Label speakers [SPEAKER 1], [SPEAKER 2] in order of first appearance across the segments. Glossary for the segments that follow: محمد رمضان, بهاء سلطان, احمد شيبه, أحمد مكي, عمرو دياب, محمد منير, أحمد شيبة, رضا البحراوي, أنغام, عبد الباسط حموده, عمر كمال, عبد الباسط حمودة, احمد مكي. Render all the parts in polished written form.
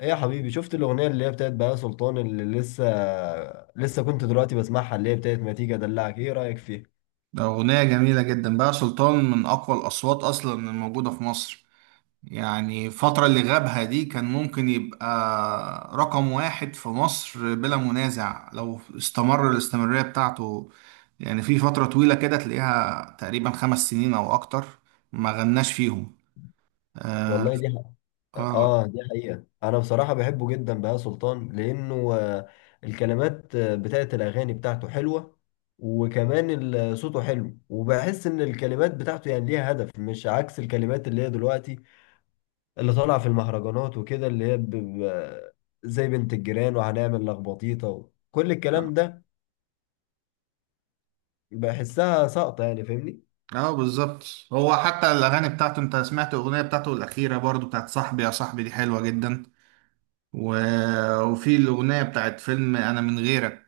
[SPEAKER 1] ايه يا حبيبي؟ شفت الاغنيه اللي هي بتاعت بهاء سلطان اللي لسه كنت دلوقتي بسمعها، اللي هي بتاعت ما تيجي ادلعك؟ ايه رايك فيها؟
[SPEAKER 2] ده أغنية جميلة جدا. بقى سلطان من أقوى الأصوات أصلا الموجودة في مصر. يعني الفترة اللي غابها دي كان ممكن يبقى رقم واحد في مصر بلا منازع لو استمر الاستمرارية بتاعته. يعني في فترة طويلة كده تلاقيها تقريبا 5 سنين أو أكتر ما غناش فيهم. آه.
[SPEAKER 1] والله دي حق.
[SPEAKER 2] آه.
[SPEAKER 1] اه، دي حقيقه. انا بصراحه بحبه جدا بهاء سلطان لانه الكلمات بتاعت الاغاني بتاعته حلوه. وكمان صوته حلو، وبحس ان الكلمات بتاعته يعني ليها هدف، مش عكس الكلمات اللي هي دلوقتي، اللي طالعه في المهرجانات وكده، اللي هي زي بنت الجيران، وهنعمل لخبطيطه كل
[SPEAKER 2] آه.
[SPEAKER 1] الكلام ده. بحسها ساقطة، يعني فاهمني؟
[SPEAKER 2] بالظبط. هو حتى الأغاني بتاعته، أنت سمعت الأغنية بتاعته الأخيرة برضو بتاعت صاحبي يا صاحبي؟ دي حلوة جدا. و... وفي الأغنية بتاعت فيلم أنا من غيرك،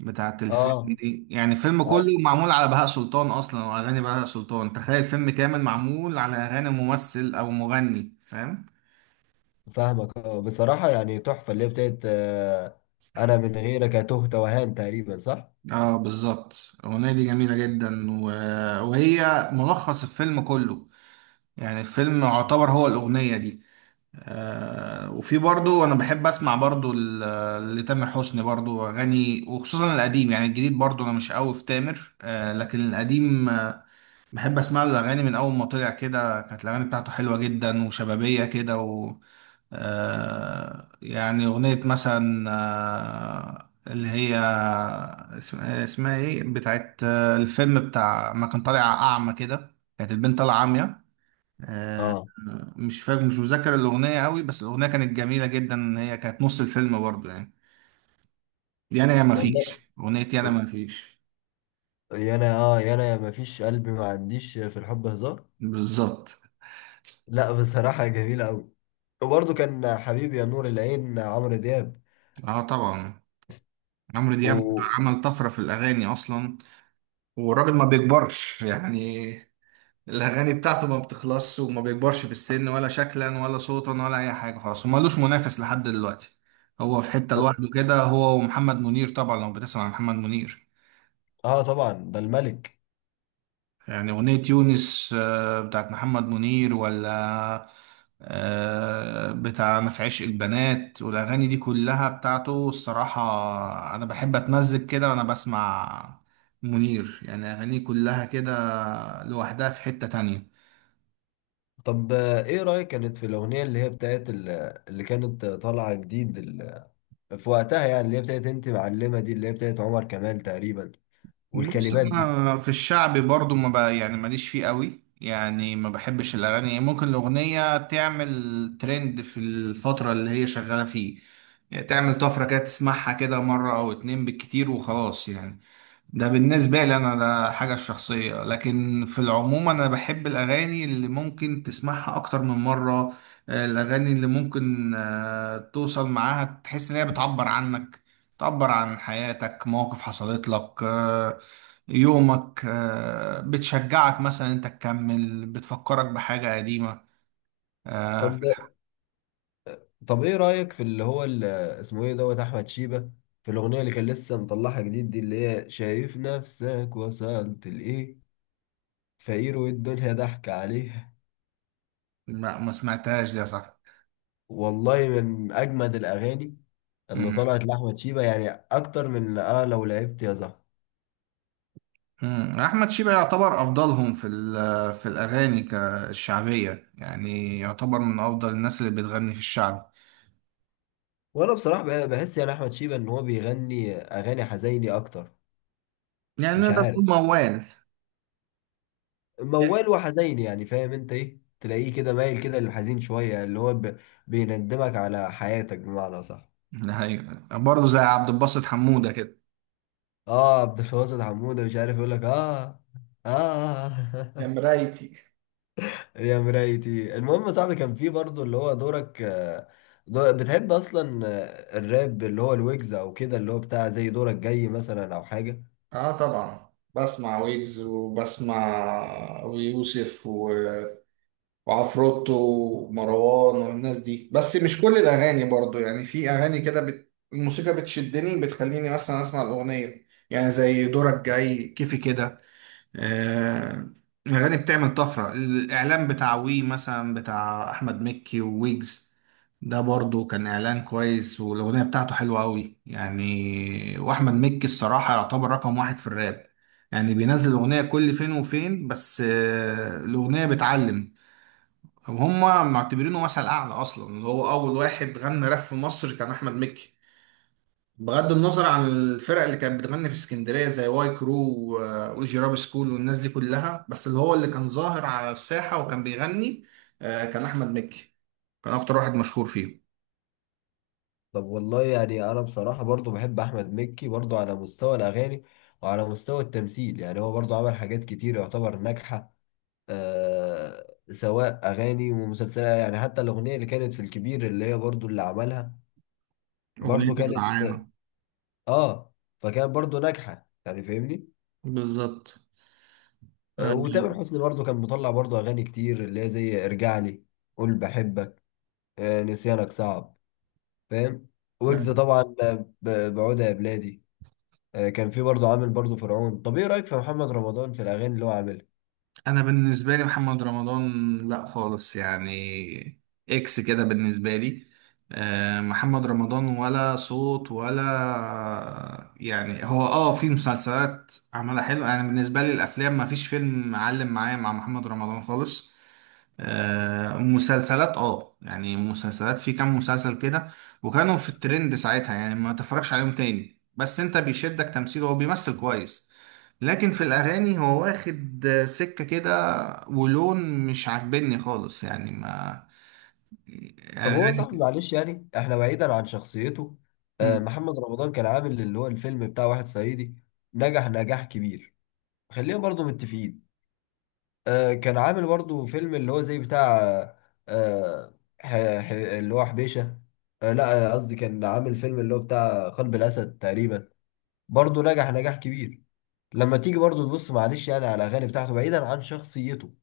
[SPEAKER 2] بتاعت الفيلم
[SPEAKER 1] اه،
[SPEAKER 2] دي، يعني الفيلم
[SPEAKER 1] آه،
[SPEAKER 2] كله معمول على بهاء سلطان أصلا، وأغاني بهاء سلطان. تخيل فيلم كامل معمول على أغاني ممثل أو مغني، فاهم؟
[SPEAKER 1] فاهمك. اه، بصراحة يعني تحفة اللي هي بتاعت انا من غيرك، تهت وهان، تقريبا صح؟
[SPEAKER 2] اه، بالظبط. الأغنية دي جميلة جدا وهي ملخص الفيلم كله. يعني الفيلم يعتبر هو الأغنية دي. وفي برضو أنا بحب أسمع برضو لتامر حسني برضو أغاني، وخصوصا القديم. يعني الجديد برضو أنا مش قوي في تامر، آه، لكن القديم بحب اسمع له الاغاني من اول ما طلع كده. كانت الاغاني بتاعته حلوه جدا وشبابيه كده. و آه يعني اغنيه مثلا، اللي هي اسمها ايه، بتاعت الفيلم بتاع ما كان طالع اعمى كده، كانت البنت طالعه عاميه. آه،
[SPEAKER 1] اه
[SPEAKER 2] مش فاكر، مش مذاكر الاغنيه قوي، بس الاغنيه كانت جميله جدا، هي كانت نص الفيلم برضه يعني. دي انا يا ما فيش،
[SPEAKER 1] والله.
[SPEAKER 2] اغنيه يا انا ما فيش.
[SPEAKER 1] يا انا ما فيش، قلبي ما عنديش في الحب هزار.
[SPEAKER 2] بالظبط.
[SPEAKER 1] لا بصراحة جميلة قوي. وبرضه كان حبيبي يا نور العين، عمرو دياب.
[SPEAKER 2] اه طبعا. عمرو دياب
[SPEAKER 1] و
[SPEAKER 2] عمل طفرة في الأغاني أصلا، والراجل ما بيكبرش يعني. الاغاني بتاعته ما بتخلصش، وما بيكبرش في السن، ولا شكلا ولا صوتا ولا اي حاجه خالص، ومالوش منافس لحد دلوقتي. هو في حته
[SPEAKER 1] و-
[SPEAKER 2] لوحده كده، هو ومحمد منير طبعا، لو بتسمع عن محمد منير.
[SPEAKER 1] اه طبعا، ده الملك.
[SPEAKER 2] يعني اغنيه يونس، بتاعت محمد منير، ولا بتاع ما في عشق البنات والاغاني دي كلها بتاعته. الصراحه انا بحب اتمزج كده وانا بسمع منير، يعني اغانيه كلها كده لوحدها في حته تانية.
[SPEAKER 1] طب ايه رأيك كانت في الأغنية اللي هي بتاعت اللي كانت طالعة جديد في وقتها، يعني اللي هي بتاعت انت معلمه، دي اللي هي بتاعت عمر كمال تقريبا،
[SPEAKER 2] بص،
[SPEAKER 1] والكلمات دي؟
[SPEAKER 2] انا في الشعبي برضو ما بقى يعني ماليش فيه قوي، يعني ما بحبش الاغاني. ممكن الاغنيه تعمل ترند في الفتره اللي هي شغاله فيه، يعني تعمل طفره كده، تسمعها كده مره او اتنين بالكتير وخلاص يعني. ده بالنسبة لي أنا، ده حاجة شخصية. لكن في العموم أنا بحب الأغاني اللي ممكن تسمعها أكتر من مرة. الأغاني اللي ممكن توصل معاها، تحس إن هي بتعبر عنك، تعبر عن حياتك، مواقف حصلت لك، يومك، بتشجعك مثلا أنت تكمل، بتفكرك بحاجة قديمة
[SPEAKER 1] طب
[SPEAKER 2] آه،
[SPEAKER 1] طب ايه رايك في اللي هو اسمه ايه دوت احمد شيبه، في الاغنيه اللي كان لسه مطلعها جديد دي، اللي هي شايف نفسك وصلت لايه؟ فقير والدنيا ضحك عليها.
[SPEAKER 2] ما سمعتهاش دي يا صاحبي.
[SPEAKER 1] والله من اجمد الاغاني اللي طلعت لاحمد شيبه، يعني اكتر من لو لعبت يا زهر.
[SPEAKER 2] احمد شيبة يعتبر افضلهم في الاغاني الشعبيه، يعني يعتبر من افضل الناس اللي بتغني في الشعب.
[SPEAKER 1] وانا بصراحه بحس يعني احمد شيبه ان هو بيغني اغاني حزيني اكتر.
[SPEAKER 2] يعني
[SPEAKER 1] مش
[SPEAKER 2] نقدر
[SPEAKER 1] عارف،
[SPEAKER 2] نقول موال.
[SPEAKER 1] موال وحزين، يعني فاهم انت ايه؟ تلاقيه كده مايل كده للحزين شوية، اللي هو بيندمك على حياتك بمعنى، صح؟
[SPEAKER 2] ايوه، برضه زي عبد الباسط حموده كده.
[SPEAKER 1] اه، عبد الباسط حمودة، مش عارف يقول لك. اه،
[SPEAKER 2] يا
[SPEAKER 1] اه.
[SPEAKER 2] مرايتي.
[SPEAKER 1] يا مرايتي. المهم يا صاحبي، كان في برضه اللي هو دورك، بتحب اصلا الراب اللي هو الويجز او كده، اللي هو بتاع زي دورك جاي مثلا، او حاجة؟
[SPEAKER 2] اه طبعا. بسمع ويجز، وبسمع ويوسف، وعفروتو ومروان والناس دي، بس مش كل الاغاني برضو يعني. في اغاني كده الموسيقى بتشدني، بتخليني مثلا اسمع الاغنيه، يعني زي دورك جاي، كيفي كده. آه، الأغاني بتعمل طفرة. الإعلان بتاع وي مثلا، بتاع أحمد مكي وويجز، ده برضو كان إعلان كويس، والأغنية بتاعته حلوة أوي يعني. وأحمد مكي الصراحة يعتبر رقم واحد في الراب. يعني بينزل أغنية كل فين وفين، بس الأغنية بتعلم. وهم معتبرينه مثل أعلى أصلا. اللي هو أول واحد غنى راب في مصر كان أحمد مكي، بغض النظر عن الفرق اللي كانت بتغني في اسكندريه زي واي كرو والجيراب سكول والناس دي كلها، بس اللي هو اللي كان ظاهر على الساحه وكان بيغني، كان احمد مكي. كان اكتر واحد مشهور فيه.
[SPEAKER 1] طب والله يعني انا بصراحة برضه بحب احمد مكي، برضه على مستوى الاغاني وعلى مستوى التمثيل. يعني هو برضه عمل حاجات كتير يعتبر ناجحة، آه، سواء اغاني ومسلسلات. يعني حتى الاغنيه اللي كانت في الكبير، اللي هي برضو اللي عملها برضو،
[SPEAKER 2] اغنيته
[SPEAKER 1] كانت
[SPEAKER 2] العانه.
[SPEAKER 1] اه فكانت برضو ناجحه، يعني فاهمني؟
[SPEAKER 2] بالظبط.
[SPEAKER 1] وتامر حسني برضو كان مطلع برضو اغاني كتير، اللي هي زي ارجع لي، قول بحبك، نسيانك صعب، فاهم؟
[SPEAKER 2] آه،
[SPEAKER 1] ويجز طبعا، بعودة يا بلادي. كان في برضو عامل برضو فرعون. طب ايه رايك في محمد رمضان في الاغاني اللي هو عاملها؟
[SPEAKER 2] انا بالنسبه لي محمد رمضان لا خالص يعني، اكس كده بالنسبه لي. محمد رمضان ولا صوت، ولا يعني. هو اه في مسلسلات عملها حلو. انا بالنسبه لي الافلام ما فيش فيلم معلم معايا مع محمد رمضان خالص. مسلسلات اه، يعني مسلسلات في كام مسلسل كده وكانوا في الترند ساعتها، يعني ما تفرجش عليهم تاني، بس انت بيشدك تمثيله، هو بيمثل كويس. لكن في الاغاني هو واخد، سكة كده ولون مش عاجبني خالص يعني. ما
[SPEAKER 1] طب
[SPEAKER 2] يعني
[SPEAKER 1] هو صاحبي،
[SPEAKER 2] اغاني.
[SPEAKER 1] معلش يعني، احنا بعيدا عن شخصيته.
[SPEAKER 2] مم.
[SPEAKER 1] محمد رمضان كان عامل اللي هو الفيلم بتاع واحد صعيدي، نجح نجاح كبير، خلينا برضو متفقين. كان عامل برضو فيلم اللي هو زي بتاع آه، ح- اللي هو حبيشة. لا، قصدي كان عامل فيلم اللي هو بتاع قلب الأسد تقريبا، برضو نجح نجاح كبير. لما تيجي برضو تبص، معلش يعني، على الأغاني بتاعته بعيدا عن شخصيته،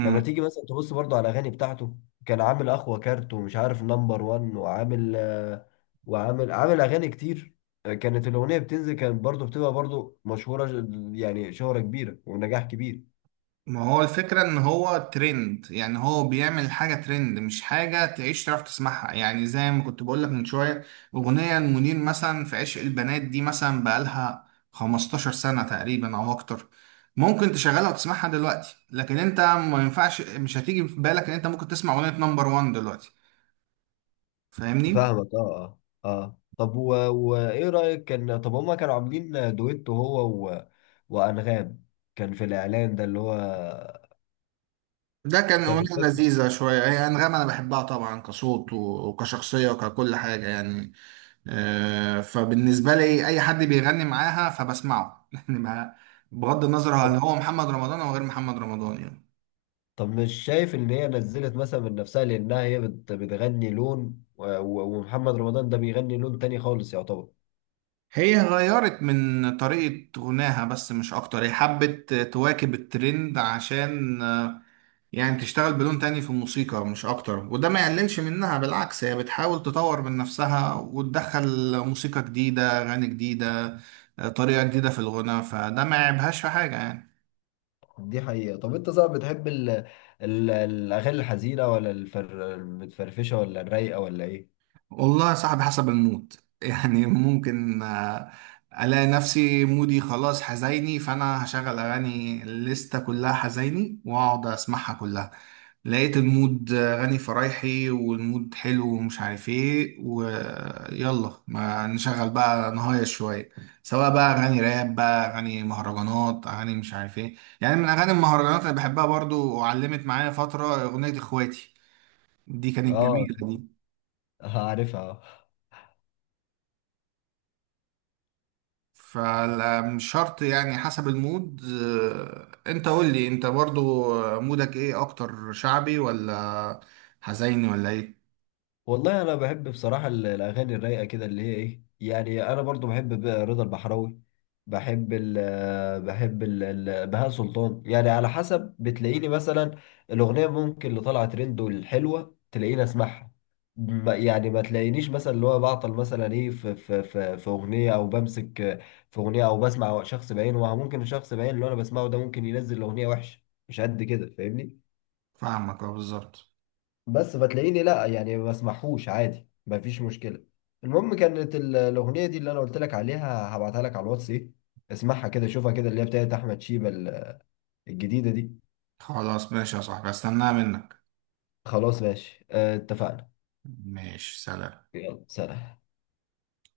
[SPEAKER 1] لما تيجي مثلا تبص برضو على الاغاني بتاعته، كان عامل اخوة كارت، ومش عارف نمبر وان، وعامل وعامل اغاني كتير. كانت الاغنية بتنزل، كانت برضو بتبقى برضو مشهورة، يعني شهرة كبيرة ونجاح كبير.
[SPEAKER 2] ما هو الفكرة ان هو ترند، يعني هو بيعمل حاجة ترند، مش حاجة تعيش تعرف تسمعها. يعني زي ما كنت بقولك من شوية، اغنية المنير مثلا في عشق البنات دي مثلا بقالها 15 سنة تقريبا او اكتر. ممكن تشغلها وتسمعها دلوقتي، لكن انت ما ينفعش، مش هتيجي في بالك ان انت ممكن تسمع اغنية نمبر وان دلوقتي. فاهمني؟
[SPEAKER 1] فاهمك. اه، اه، اه. طب وايه رأيك كان؟ طب هما كانوا عاملين دويتو هو و... وانغام، كان في الاعلان ده اللي هو،
[SPEAKER 2] ده كان
[SPEAKER 1] كان مش
[SPEAKER 2] أغنية
[SPEAKER 1] فاكر؟
[SPEAKER 2] لذيذة شوية. هي أنغام أنا بحبها طبعا، كصوت وكشخصية وككل حاجة يعني. فبالنسبة لي أي حد بيغني معاها فبسمعه يعني بغض النظر هل هو محمد رمضان أو غير محمد رمضان يعني.
[SPEAKER 1] طب مش شايف ان هي نزلت مثلا من نفسها، لانها هي بتغني لون، ومحمد رمضان ده بيغني لون تاني خالص يعتبر.
[SPEAKER 2] هي غيرت من طريقة غناها بس، مش أكتر. هي حبت تواكب الترند عشان يعني تشتغل بلون تاني في الموسيقى مش أكتر، وده ما يقللش منها. بالعكس هي بتحاول تطور من نفسها، وتدخل موسيقى جديدة، أغاني جديدة، طريقة جديدة في الغناء، فده ما يعيبهاش في حاجة يعني.
[SPEAKER 1] دي حقيقة. طب انت صعب، بتحب ال الاغاني الحزينة، ولا المتفرفشة، ولا الرايقة، ولا ايه؟
[SPEAKER 2] والله يا صاحبي حسب المود يعني ممكن ألاقي نفسي مودي خلاص حزيني، فأنا هشغل أغاني الليستة كلها حزيني وأقعد أسمعها كلها. لقيت المود غني فرايحي، والمود حلو ومش عارف ايه، ويلا ما نشغل بقى نهاية شوية، سواء بقى أغاني راب، بقى أغاني مهرجانات، أغاني مش عارف ايه. يعني من أغاني المهرجانات اللي بحبها برضو وعلمت معايا فترة أغنية إخواتي، دي كانت
[SPEAKER 1] اه.
[SPEAKER 2] جميلة دي.
[SPEAKER 1] عارفها.
[SPEAKER 2] فمش شرط يعني، حسب المود. انت قول لي انت برضو، مودك ايه اكتر، شعبي ولا حزيني ولا ايه؟
[SPEAKER 1] والله انا بحب بصراحه الاغاني الرايقه كده، اللي هي ايه يعني؟ انا برضو بحب رضا البحراوي، بحب بهاء سلطان. يعني على حسب، بتلاقيني مثلا الاغنيه ممكن اللي طالعه ترند والحلوه تلاقيني اسمعها. يعني ما تلاقينيش مثلا اللي هو بعطل مثلا ايه في في اغنيه، او بمسك في اغنيه، او بسمع شخص بعينه. ممكن الشخص بعينه اللي انا بسمعه ده ممكن ينزل اغنيه وحشه، مش قد كده، فاهمني؟
[SPEAKER 2] فاهمك اه، بالظبط.
[SPEAKER 1] بس فتلاقيني لا يعني، ما بسمعهوش عادي، ما فيش مشكله. المهم، كانت الاغنيه دي اللي انا قلت لك عليها، هبعتها لك على الواتس. ايه، اسمعها كده، شوفها كده، اللي هي بتاعت احمد شيبه الجديده دي.
[SPEAKER 2] خلاص ماشي يا صاحبي، استناها منك.
[SPEAKER 1] خلاص ماشي، اتفقنا.
[SPEAKER 2] ماشي، سلام.
[SPEAKER 1] يلا سلام.